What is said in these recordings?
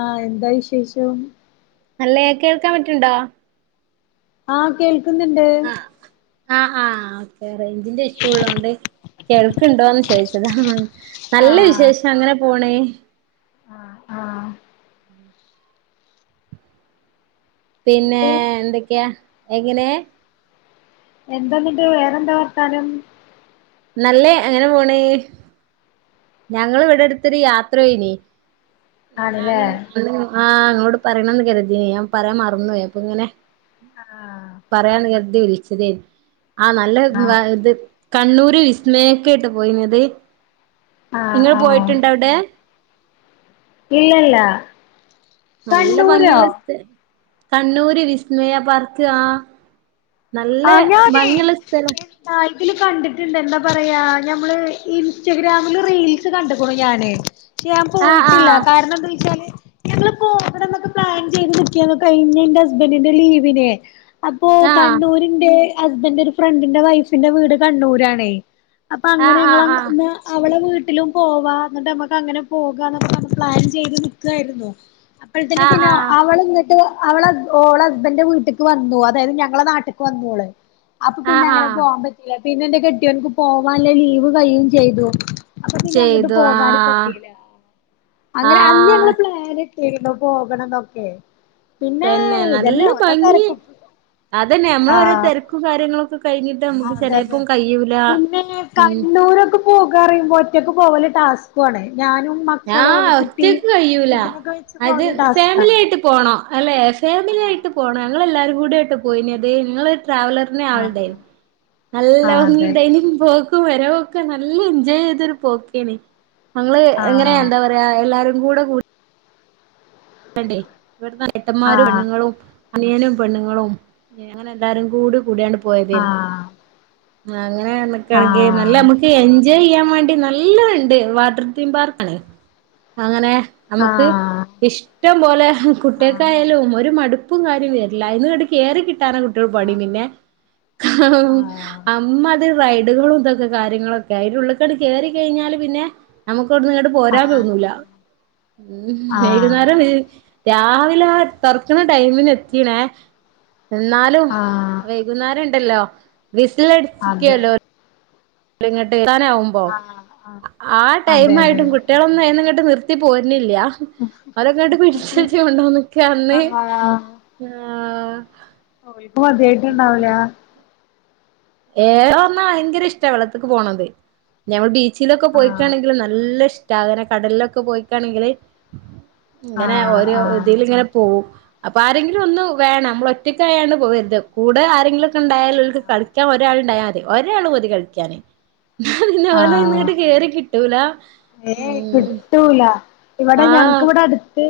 ആഹ എന്താ വിശേഷോം. നലെ കേൾക്കാൻപറ്റ്ണ്ടോ. ആഹ കേൾക്കുന്നുണ്ട് ആഹ് ആഹ് ആഹ് ഓക്കെ റേഞ്ചിന്റെ ഇഷ്യൂള്ളോണ്ട്. കേൾക്കുണ്ടോന്ന് ചോയിച്ചതാ നല്ലവിശേഷം അങ്ങനെ പോണ്. ആഹ ആഹ. പിന്നെ എന്നിട്ട് എന്തക്ക്യ എങ്ങനേ. എന്താനിട്ട് വേറെന്താവർത്താനം. നല്ലേ അങ്ങനെപോണേ. ഞങ്ങളിവ്ടെ എട്ത്തൊര് യാത്രൊയ്നി. ആണല്ലേ ഞാന് ആഹ് ഇങ്ങളോട് പറയണന്ന് കെര്തീനി ഞാൻ പറയാൻ മർന്നോയി അപങ്ങനെ. ആഹ്. പറയാന്ന് കര്തി വിൾച്ചെതേനി ആഹ് നല്ല വ ആഹ് ഇത് കണ്ണൂ ട് വിസ്മയേക്കേട്ടൊ പൊയിനത് ആഹ് ഇങ്ങൾ ആഹ് പോയിട്ടിണ്ടവ്ടെ. ഇല്ലല്ല. നല്ല കണ്ണൂരോ ഭംഗിള്ള സ് കണ്ണൂര് വിസ്മയ പാർക്ക് ആഹ്. ആഹ് ഞാനേ. ആ ഇതില് കണ്ടിട്ടിണ്ട് എന്താ പറയാ ഞമ്മള് ഇൻസ്റ്റഗ്രാമില് റീൽസ് കണ്ടിക്ക്ണു ഞാന്. ഞാൻ ആ ആ പോയ്ട്ടില്ല കാര്ണെന്തോയ്ച്ചാല്. ഞങ്ങള് പോവണംന്നൊക്കെ പ്ലാൻ ചെയ്ത് നിക്കെയ്ന്നു കൈഞ്ഞെന്റെ ഹസ്ബന്റിന്റെ ലീവിന്. അപ്പോ ആ കണ്ണൂരിന്റെ ഹസ്ബന്റെ ഒരു ഫ്രണ്ടിന്റെ വൈഫിന്റെ വീട് കണ്ണൂരാണേ. അപ്പൊ ആ അങ്ങനെ ആ ഞങ്ങള് ആ ന്നാ അവളെ വീട്ടിലും പോവാ ഇന്നിട്ടമ്മക്ക് അങ്ങനെ പോകാന്നൊക്കെ പർഞ്ഞ് പ്ലാൻ ചെയ്ത് നിക്കായ്ര്ന്നു. ആ [unintelligible] പിന്നെ അവളിങ്ങട്ട് അവള ഓളെ ബ്ബന്റെ വീട്ടിക്ക് വന്നു അതായ്ത് ഞങ്ങളെ നാ ട്ടിക്ക് വന്ന്വോള് അപ്പ ആ ആ പിന്നെ ആ അങ്ങനെ പോവാൻ പ പിന്നെന്റെ കെട്ട്യോൻക്ക് പോവാൻല്ലേ ലീവ് കയ്യും ചെയ്തു അപ്പ പിന്നെ അങ്ങട്ട് ചെയ്തു ആ പോകാനും പറ്റീല ആ അങ്ങനെ അന്ന് ഞങ്ങള് പ്ലാന് ചെയ്ന്നു പോകണന്നൊക്കെ പിന്നെ നല്ല ഇതന്നെ ഓരോ ഭംഗി തെരക്കും അതന്നെ അമ്മള ഓരൊ ആഹ് തെരക്കും കാര്യങ്ങളൊക്കെ കൈഞ്ഞ് അതെ അതെ പിന്നെ ഉം കണ്ണൂരൊക്കെ പോകാറീമ്പോ ഒറ്റക്ക് പോകല് ടാസ്ക്വാണ് ഞാനും ആഹ് മക്കളും കുട്ടി ഒറ്റക്ക് കയ്യൂല കുട്ടിനൊക്കെ വെച്ച് അത് പോവല് ഫാമിലി ടാസ്കാണ് ആയിട്ട് പോണൊ അല്ലെ ആഹ് ഫാമിലിയായിട്ട് പോണം ആഹ് ഞങ്ങളെല്ലാരും കൂട്യാട്ടോ പോയിന്യെത് ഇങ്ങള് ട്രാവല ആഹ് ആഹ് അൾണ്ടെയ്നിം ആഹ് നല്ല അതെ ഹംഗിണ്ടെയ്നിം പോ ക്കും വരവൊക്കെ നല്ല എൻജോയ് ചെയ്തൊരു പോക്കെയ്നി അങ്ങള് ഇങ്ങനെ ആഹ് എന്താ പ റയാ എല്ലാരും കൂടെ കൂ ണ്ടെ ഇവടെന്നാ ഏട്ടമ്മാരും ആഹ് പെണ്ണിങ്ങളും അനിയനും പെണ്ണിങ്ങളും അങ്ങനെ എല്ലാരും കൂടി കൂടിയാണ് ആഹ് ആവ് അങ്ങനെ [unintelligible] നല്ല ആഹ് അമ്മക്ക് എഞ്ച് ജൊയ് യെയ്യാൻ വാണ്ടി നല്ലതണ്ട് വാട്ടർ തീം പാർക്കാണ് അങ്ങനെ അമക്ക് ആഹ് ഇഷ് ടം പോലെ ആഹ് കുട്ട്യാക്കായാലും ഒരു മടുപ്പും കാര്യം വെര്ല്ല അയ്ന്നിങ്ങട്ട് കേറി കിട്ടാനാ കുട് പണി ആഹ് പിന്നെ അമ്മാതിരി റൈഡുകളും ഇതൊക്കെ കാര്യങ്ങളൊക്കെ അയ്ൻ്റുള്ളക്കണ്ടികേറി കൈഞ്ഞാല് പിന്നെ ഞമ്മക്കവ്ട്ന്നിങ്ങട്ട് പോരാൻ ആഹ് ആഹ് തോന്നൂല്ല വെയ്കുന്നാ രാവിലെ ആഹ് തൊർക്കിണെ ടൈമിനെത്തിണേ ഇന്നാലും ആഹ് ആഹ് വെയ്കുന്നേരണ്ടല്ലോ വിസില അതെ അട്ച്ചിക്കെല്ലോ ഇങ്ങട്ട് എത്താനാവുമ്പം ആഹ് ആഹ് ആഹ് ടൈം അതെ അതെ ആയിട്ടും കുട്ട്യാളൊന്നും ഐന്നിങ്ങട്ട് നിർ ത്തി പോര്നില്ല്യ അവരൊക്കെട്ട് പിടിച്ചച്ച് കൊണ്ടോന്നൊക്കെ അന്ന് ആഹ് ആഹ് ഓൽക്ക് മത്യായ്ട്ടിണ്ടാവ്ല ഏ ഒന്നാ ഭയ്ങ്കരെഷ്ട വെള്ളത്തക്ക് പോണത് നമ്മള് ബീ ച്ചിലൊക്കെ ആഹ് പോയിക്കാണെങ്കില് നല്ലിഷ്ട ഇങ്ങനെ കടൽലൊക്കെ പോയിക്കാണെങ്കില് ഇങ്ങനെ ആഹ് ഓരോ ആഹ് ഇതിൽ ഇങ്ങനെ പോവും അപ്പ ആരെങ്കിലും ഒന്ന് വേണം നമ്മൾ ഒറ്റക്കായാണ് പോയരുത് കൂടെ ആരെങ്കിലൊക്കെ ഇണ്ടായാല് ഓൽക്ക് ആഹ് കളി ണ്ടായാതി ഒരാള് മതി കളിക്കാൻ ഓലെ ആഹ് ഐന്നിങ്ങട്ട് കേറി കിട്ടൂല ഏയ് ഉം കിട്ടൂല ഇവിടെ ഞങ്ങ്ക്ക് ആഹ് ഇവിടെ അടിത്ത്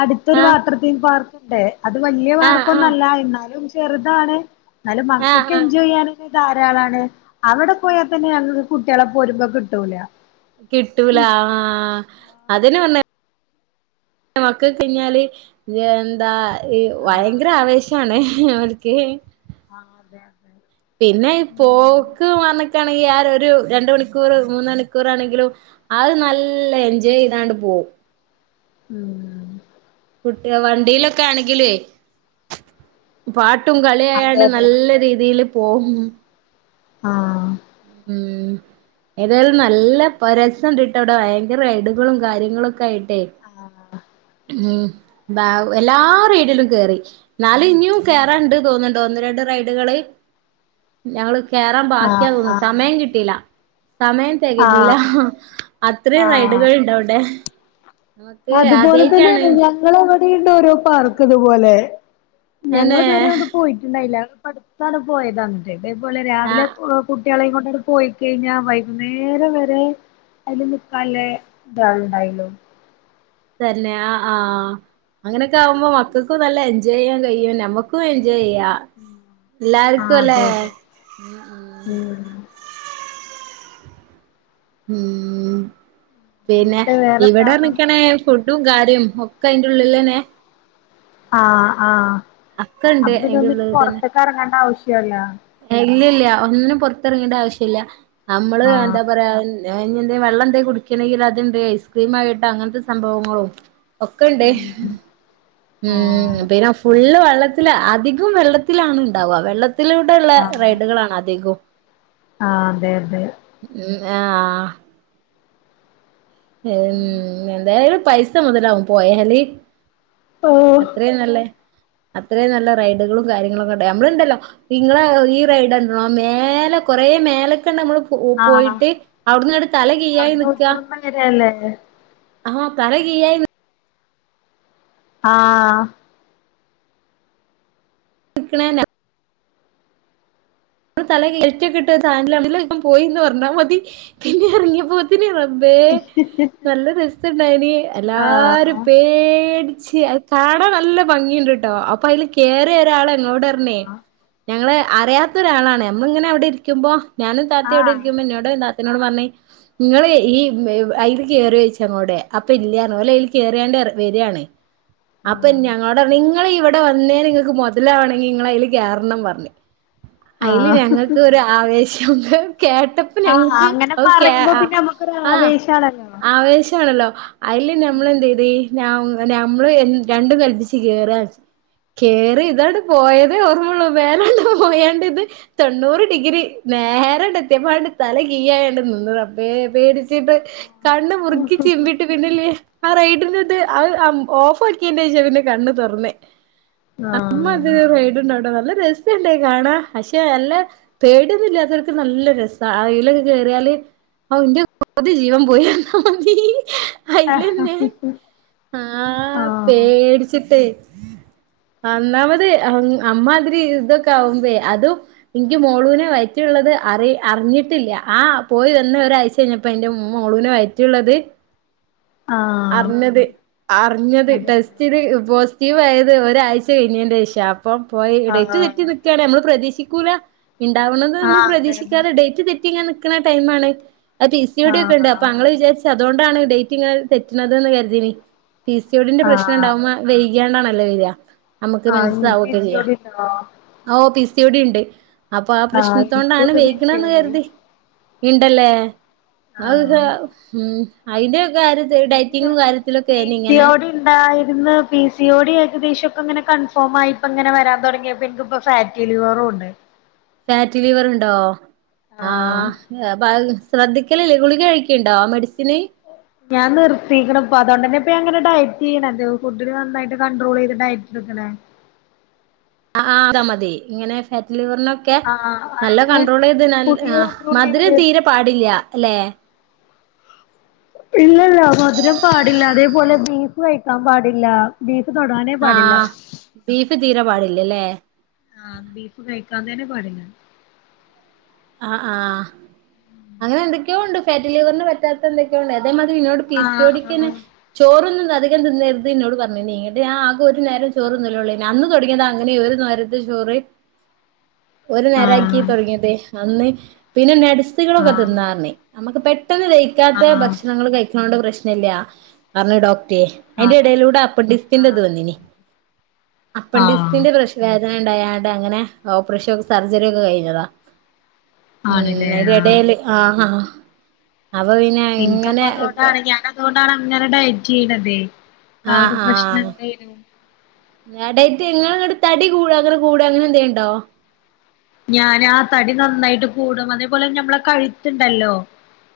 അട്ത്തൊരു ആഹ് വാട്ടർ തീങ് പാർക്ക്ണ്ട് അത് വല്യ ആഹ് പാർക്കൊന്നു ആഹ് അല്ല എന്നാലും ചെറ്താണ് എന്നാലും ആഹ് മക്കക്ക് ആഹ് എൻജോയെയ്യാന് ധാരാളാണ് അവിടെ പോയാ തന്നെ ഞങ്ങക്ക് കുട്ട്യാളെ പോരുമ്പം കിട്ടൂല കിട്ടൂല ആഹ് അതനെ പർഞ്ഞെ മക്കക്ക് കയ്ഞ്ഞാല് എന്താ ഈ ആഹ് വയങ്കര ആവേശണ് അവർക്ക് ആഹ് അതെ അതെ പിന്നെ ഈ ഉം പോക്ക് വന ക്കാണെങ്കിൽ ആ ഒരു രണ്ട് മണിക്കൂർ മൂന്നണിക്കൂറാണെങ്കിലും അത് നല്ല എൻജോയെയ്താണ്ട് പോവും ഉം കുട്ടിക വണ്ടീലൊക്കെ ആണെങ്കിലേ പാട്ടും അതെ കള്യായാണ്ട് അതെ നല്ല രീതിൽ പോവും ആഹ് ഉം ഏതായാലും നല്ല പ രസംണ്ട്ട്ടവെടാ ഭയങ്കര എട്കളും കാര്യങ്ങളും ഒക്കെ ആയിട്ടേ ആഹ് ഉം ബാ എല്ലാ റെയ്ഡിലും കേറി ന്നാലും ഇനിയും കേറാണ്ട് തോന്ന്ണ്ട് ഒന്ന് രണ്ട് റൈഡ്കള് ഞങ്ങള് കേറാം ബാക്കിയാ തോന്ന്ന്നു ആഹ് സമയം കിട്ടില്ല സമയം ആഹ് തെകഞ്ഞീല ആഹ് അത്രെയും ആഹ് റൈഡ്കള്ണ്ട് വ്ടെ. അതുപോലെ തന്നേണ് ഞങ്ങളെ വിടിണ്ട് ഓരോ പാർക്ക്ത്പോലെ അന്നെ ഞങ്ങള് ഇതുവരെ അങ്ങട്ട് പോയിട്ട്ണ്ടായില്ല പ്പ അടുത്താണ് പോയതങ്ങട് ഇതേപോലെ ആ രാവിലെ പോ കുട്ട്യാളെയും കൊണ്ടാണ്ട് പോയിക്കഴിഞ്ഞാ വൈകുന്നേരം വെരേ അയിൽ മുക്കാലെ ഇതാണ് ണ്ടായിള്ളു തന്നെ ആഹ് ആഹ് അങ്ങെനെക്കെ ആവുമ്പോ മക്കക്കും നല്ല എൻജോയ് ചെയ്യാൻ കഴിയും ഞമ്മക്കും എൻജോയെയ്യാ എല്ലാര്ക്കും ആഹ് ലേ അതെ അതെ ഉം ഉം ഉം ഊം പിന്നെ എന്നിട്ട് വേറെന്താ ഇവിടെ നിക്കെണേ ഫുഡും കാര്യും ഒക്കെ അയ്ന്റുള്ളിലെന്നെ ആഹ് ആഹ് അക്കണ്ട് അപ്പൊ പിന്നെ അയിന്റെ ഒന്നിനും പൊറത്ത്ക്ക് എറെങ്ങെണ്ട ആവശ്യാെല്ലാ എ ഇല്ല ഇല്ല ഒന്നിനും പാെർത്തിറങ്ങേണ്ട ആവശ്യല്ല അമ്മള് ആഹ് എന്താ പറയാ [unintelligible] എന്തേ വെള്ളന്തേ കുടിക്കണെങ്കിൽ അത്ണ്ട് ഐസ്ക്രീം ആയിട്ട് അങ്ങൻത്തെ സംഭവങ്ങളും ഒക്കെണ്ട് ഉം ഉം ആഹ് പിന്നെ ഫുള്ള് വെള്ളത്തില അധികം വെള്ളത്തിലാണ് ണ്ടാവ വെള്ളത്തില് ത്ത്ള്ളെ ആഹ് റൈഡ്കളാണ് അധികും ആഹ് അതെ അതെ ഉം ആഹ് ഉം എന്തായാലും പൈസ മൊതലാവും പോയാല് ഓഹ് അത്രേയും നല്ലെ അത്രേയും നല്ലെ റൈഡ്കളും കാര്യങ്ങളൊക്കെണ്ട് നമ്മള്ണ്ടല്ലോ ഇങ്ങള് ഈ റൈഡണ്ട്ണോ മേലെ കൊറേ മേലക്കാണ്ട് നമ്മള് പൂ ആഹ് പോയിട്ട് അവിട്ന്ന്ങ്ങട്ട് തല കീയ്യായി നിക്ക അതെന്നെ ആഹ് തലകീയ്യായി നി. ആഹ് ക്ക്ണേന തല കീഴാ [unintelligible] പോയിന്ന് പർഞ്ഞാ മതി പിന്നെ എർങ്ങ്യപ്പോ ത്തിന് റബ്ബേ നല്ല രസണ്ടായ്നി എല്ലാരും ആഹ് പേട്ച്ച് അ കാണാൻ നല്ല ഭംഗിണ്ട്ട്ടോ അപ്പൊ അയിൽ കേറ്യ ഒരാള് എന്നോടർഞ്ഞേ ആഹ് ഞങ്ങളെ അറ്യാത്തൊരാളാണ് ഞമ്മള്ങ്ങനെ അവിടിര്ക്കുമ്പോ ഞാനും താത്തി ആഹ് അവിടിര്ക്കുമ്പോ ഇന്നോ ടും താത്തനോടും പർഞ്ഞ്. ങ്ങള് ഈ വെ അയില് കേറ്യോയ്ച്ച് അങ്ങളോട് അപ്പല്ലറ്ഞ്ഞ് ഓലയ്‌ല് കേറ്യാണ്ട് എർ വെരാണ്. അപ്പൊം ആഹ് ഞങ്ങളോടർഞ്ഞ് ങ്ങള് ഇവിടെ വന്നേന് ങ്ങക്ക് മൊതലാവണെങ്കി ങ്ങളയ്ല് കേറണം പർഞ്ഞ്. അയില് ഞങ്ങക്ക് ആഹ് ഒരു ആവേശം കേട്ട ആഹ് അങ്ങനെ പറയുമ്പോ പിന്നെ നമ്മക്കൊരു ആഹ് ആവേശാണല്ലോ. ആവേശാണല്ലോ. അയില് ഞമ്മളെന്തെയ്ത് ഞ ഞമ്മള് എ രണ്ടും കല്പ്പിച്ച് കേറാച്ച്. കേറി ഇതണ്ട് പോയതേ ഓർമ്മള്ളൂ മേലാണ്ട് പോയാണ്ട്ത്. തൊണ്ണൂറ് ഡിഗ്രി നേരണ്ടത്തിയപ്പണ്ട് തലകീയ്യായാണ് നിന്ന് റബ്ബേ പേടി ച്ചിട്ട് കണ്ണ് മുറുക്കി ചിമ്പിട്ട്. പിന്നല്ലെ ആ റൈഡിന്റത് അഹ് അം ഓഫാക്ക്യേന്റേഷാ പിന്നെ കണ്ണ് തൊർന്നെ. അമ്മാതിരി റൈഡ് ണ്ടോടാ നല്ല രസ് ണ്ട കാണാ പക്ഷെ നല്ല പേട്യൊന്നുല്ലാത്തോൽക്ക് നല്ല രസ അയ്ലൊക്കെ കേറ്യാല്. ഔ ന്റെ പൗതി ജീവപോയി [unintelligible] ആഹ് അയ്ലെന്നെ ആ ആഹ് പേടിച്ചിട്ടേ ആ ന്നാമത് അം അമ്മാതിരി തൊക്കൊവ്പേ അതും. ഇൻക്ക് മോളുനെ വയ്റ്റിള്ളത് അറി അർഞ്ഞിട്ടില്ല ആ പോയി വന്ന ഒരാഴ് ചെഞപ്പോ ന്റെ മോളുനെ വയറ്റ്ള്ളത്. ആഹ് അർഞ്ഞത് അർഞ്ഞത് അതെ അതെ ടെസ്റ്റ്ത് പോസ്റ്റീവായത് ഒരാഴ്ച കഴിഞ്ഞേന്റെഷാ. പ്പൊ പോയി ഡേറ്റ് തെറ്റി ആഹ് നിക്കാണ് നമ്മള് പ്രതീക്ഷിക്കൂല ണ്ടാവണന്ന് നമ്മൾ ആഹ് അതെ അതെ പ്രതീക്ഷിക്കാതെ ഡേറ്റ് തെ റ്റിങ്ങ നിക്ക്ണ ടൈമാണ് അത് പി സി ഒ ഡി ഒക്കെണ്ട് അപ്പ ആഹ് അങ്ങള് വിചാരിച്ച അതൊണ്ടാണ് ഡേറ്റിങ്ങ തെറ്റ്ണത് ന്ന് കര്തീനി പി സി ഒ ഡി ന്റെ ആഹ് പ്രശ്നണ്ടാവുമ്പ വൈക്യാണ്ടാണല്ലോ വെര. അമക്ക് ആഹ് ഇങ്ങക്ക് പി മൻസസാവൊക്കെ സി ചെയ്യ ഓടി ഉണ്ടോ ഓ പി സി ഒ ടിണ്ട്. അപ്പാ ആഹ് പ്രശ്നത്തോണ്ടാണ് എനിക്കുണ്ട് പി സി വെയ്കണന്ന് ഓടി കര്തി. ഇണ്ടല്ലേ അഹ് ഹ ആഹ് ഉം അയ്ന്റെ കാര്യ ത് ഡൈറ്റിങ്ങും കാര്യത്തിലൊക്കെനി ങ്ങനെ. ണ്ടായിര്ന്ന് പി സി ഒ ഡി ഏകദേശം ഒക്കങ്ങനെ കൺഫോമായി പ്പങ്ങനെ വരാൻ തൊടങ്ങ്യപ്പൊ ൻക്ക്പ്പൊ. ഫാറ്റിലിവറുണ്ട്. ഫാറ്റ്ലിവറ്ണ്ടോ ആഹ്. അപ്പഹ് ശ്രദ്ധിക്കല്ല്ലേ ഗുളിക കഴിക്ക്ണ്ടോ മെഡിസിന്. ഞാ നിർത്തിക്ക്ണ്പ്പ അതൊണ്ടെന്നെപ്പൊ ഞാങ്ങനെ ഡയറ്റെയ്യണ തു ഫുഡില് നന്നായിട്ട് കണ്ടട്രോളെയ്ത് ഡയറ്റ്ട്ക്കണേ. അ ആഹ് അത മതി ങ്ങനെ ഫാറ്റ്ലിവറിന ക്കെ ആഹ് നല്ല അയിന് കൺണ്ട്രോളെയ്ത് ഞന് ഫുഡില് ആഹ് കണ്ട്രോൾ മധുരം ചെയ്യല് തീരെ പാടില്ല്യ ലെ. ഇല്ലല്ല മധുരം പാടില്ല അതേപോലെ ബീഫ് കഴിക്കാ പാടില്ല. ബീഫ് തൊടാനേ പാടില്ല. ആഹ് ബീഫ് തീരെ പാടില്ലല്ലേ ഉം ബീഫ് കഴിക്കാ തന്നെ പാടില്ല. ആഹ് ആഹ് അങ്ങനെന്തൊക്ക്യോണ്ട് ഫാറ്റി ലിവർന് പറ്റാത്ത എന്തൊക്ക്യോണ്ട് അതേ മതിരി ന്നോട്. പി സി ഒ ഡി ക്കന്നെ ആഹ് ചോറൊന്നും അധികം തിന്നേര്ത് ന്നോട് പറഞ്ണ് ന്നട് ആ. പ്പൊരു നേരം ചോറ്ന്നലൊള്ളേനി അന്ന് തൊട്ങ്ങ്യതാ അങ്ങനെ ഒരു നേരത്തെ ചോറ്. ഒരു നേരാക്കി ആഹ് തൊട്ങ്ങ്യതേ അന്ന് പിന്നെ ആഹ് നട്സ്കളൊക്കെ ആഹ് തിന്നാർഞ്ഞ്. അമ്മക്ക് പെട്ടെന്ന് ദഹിക്കാത്ത ആഹ് ഭക്ഷണങ്ങള് കഴിക്ക്ണോണ്ട് പ്രശ്നല്ലാ അർഞ്ഞ് ഡോക്റ്റെ. ആഹ് അയ്ന്റെടെലൂടെ അപ്പൻ ആഹ് ഡിസ്ത്തിന്റെത് വന്നീനി അപ്പൻ ആഹ് ഡിസ്ത്തിന്റെ പ്രശ് വേദനണ്ടായാണ്ട് അങ്ങനെ ഓപ്പറേഷൊക് സർജറി ഒക്കെ കഴിഞ്ഞതാ. ഉം ആണ്ല്ലേ ആഹ് അയ്ന്റെടേല് ആഹ അപ്പൊ പിന്നെ ങ്ങനെ ഒക്കെ. അതോണ്ടാണങ്ങനെ ഡയറ്റെയ്യണതേ ആ ഒരു പ്രശ്നം എന്തയും. ഏ ഡെയ്റ്റെ ങ്ങള് ങ്ങട് തടി കൂട അങ്ങന കൂട അങ്ങനെന്തേണ്ടോ. ഞാനാ തടി നന്നായിട്ട് കൂടും അതേപോലെ ഞമ്മളെ കഴുത്ത്ണ്ടല്ലോ.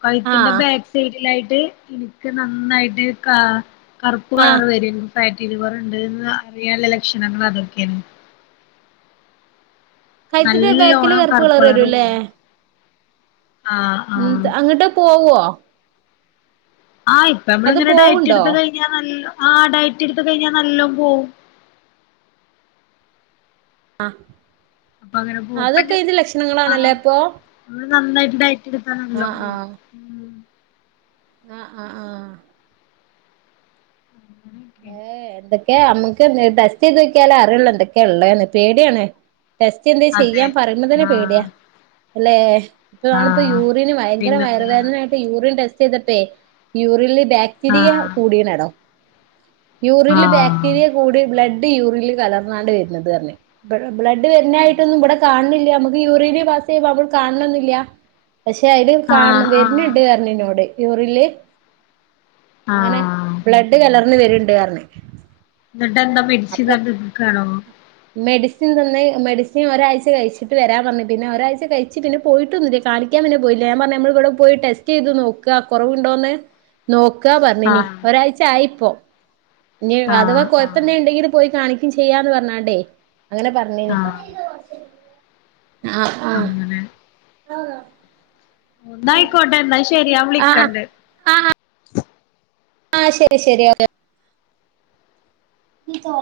കഴുത്തിന്റെ ആഹ് ബാക്ക് സൈഡിലായിട്ട് നിക്ക് നന്നായിട്ട് കാ. കറുപ്പ് കളർ വര ഫാറ്റിലിവർണ്ട്ന്ന് അറിയാനുള്ള ലക്ഷണങ്ങളാതൊക്കെ കഴുത്തിന്റെ ബേക്കില് നല്ലോണം കർപ്പ് കറുപ്പ് കളർ വരുല്ലേ കൂടും ആഹ് ആഹ് അങ്ങട്ട് പോവോ ആഹ അത് ഇപ്പമ്മള്ങ്ങനെ ഡയറ്റ് പോവുണ്ടോ എടുത്ത കഴിഞ്ഞാൽ നല്ല ആഹ ഡയറ്റ് എടുത്ത കഴിഞ്ഞാ നല്ലൊം പോവും ആഹ അപ്പൊ അങ്ങനെ അതൊക്കയിന്റെ ലക്ഷണങ്ങളാണല്ലേ അപ്പൊ അത് നന്നായിട്ട് ഡയറ്റെടുത്താനല്ലോ ആഹ് ആഹ ആഹ ആഹ അങ്ങനെയൊക്കെ ഏഹ എന്തൊക്കെ അമ്മക്ക് ടെസ്റ്റ് ചെയ്തോക്കിയാലേ അറിയൊള്ളു എന്തൊക്കെള്ളേന്ന് പേടിയാണ് ടെസ്റ്റ് എന്തേ അതെ ചെയ്യാൻ പറയുമ്പ തന്നെ പേടിയ ആഹ് ലേ താണിപ്പോ ആഹ് യൂറീന് ഭയങ്കര പിന്നെന്താ വയർവേദനായി ട്ട് യൂറീൻ ടെസ്റ്റ് ചെയ്തപ്പേ യൂറിൻല് ബാക്ടീരിയ ആഹ് കൂടിണടോ യൂറിൻല് ആഹ് ബാക്ടീരിയ കൂടി ബ്ലഡ് യൂറില് കലർന്നാണ്ട് വരുന്നത് അർഞ് ബ്ലഡ് വരുന്ന ആയ്ട്ടൊന്നും വടെ കാണില്ല മക്ക് യൂറീന പാസ് ചെയ്യ്പ നമ്മൾ കാണന്നില്ല പഷേ അയില് കാണ ആഹ് വര്ണ് ആഹ് പറഞ്ഞ് ന്നോട് യുറിൻല് അങ്ങനെ ആഹ് ബ്ലഡ് കലർന്ന് വര്ണ്ട്റഞ്ഞ്. എന്നിട്ടെന്താ മെഡിസിനെക്കാണോ? മെഡിസിൻ തന്നെ മെഡിസിൻ ഒരാഴ്ച കഴിച്ചിട്ട് വരാൻ പർഞ്ഞ് പിന്നെ ഒരാഴ്ച കഴിച്ച പിന്നെ പോയിട്ടൊന്നുല്ല കാണിക്ക്. ക്ക പിന്നെ പോയില്ല ഞാ പറഞ്ഞ് നമ്മളി വ്ടെ പോയി ടെസ്റ്റെയ്ത് നോക്ക്അ കൊറവുണ്ടോന്ന്. നോക്കാ പറഞ്ഞിനി ആഹ് ഒരാഴ്ചായിപ്പോ. ഇനി അഥവാ ആഹ് ആഹ് കൊയപന്തെ ഇണ്ടെങ്കില് പോയി കാണിക്കു ചെയ്യാന്ന് പറഞ്ഞാണ്ടേ അങ്ങനെ പറഞ്ഞിനി. ആഹ് ആഹ ആഹ അങ്ങനെ [unintelligible] ഒന്നായ്ക്കോട്ടെ ന്നാ ശരി ഞാ ആഹ് വിളിക്ക്ണ്ട്. ആഹ് ശരി ശരി ഓകെ. ഇതാ.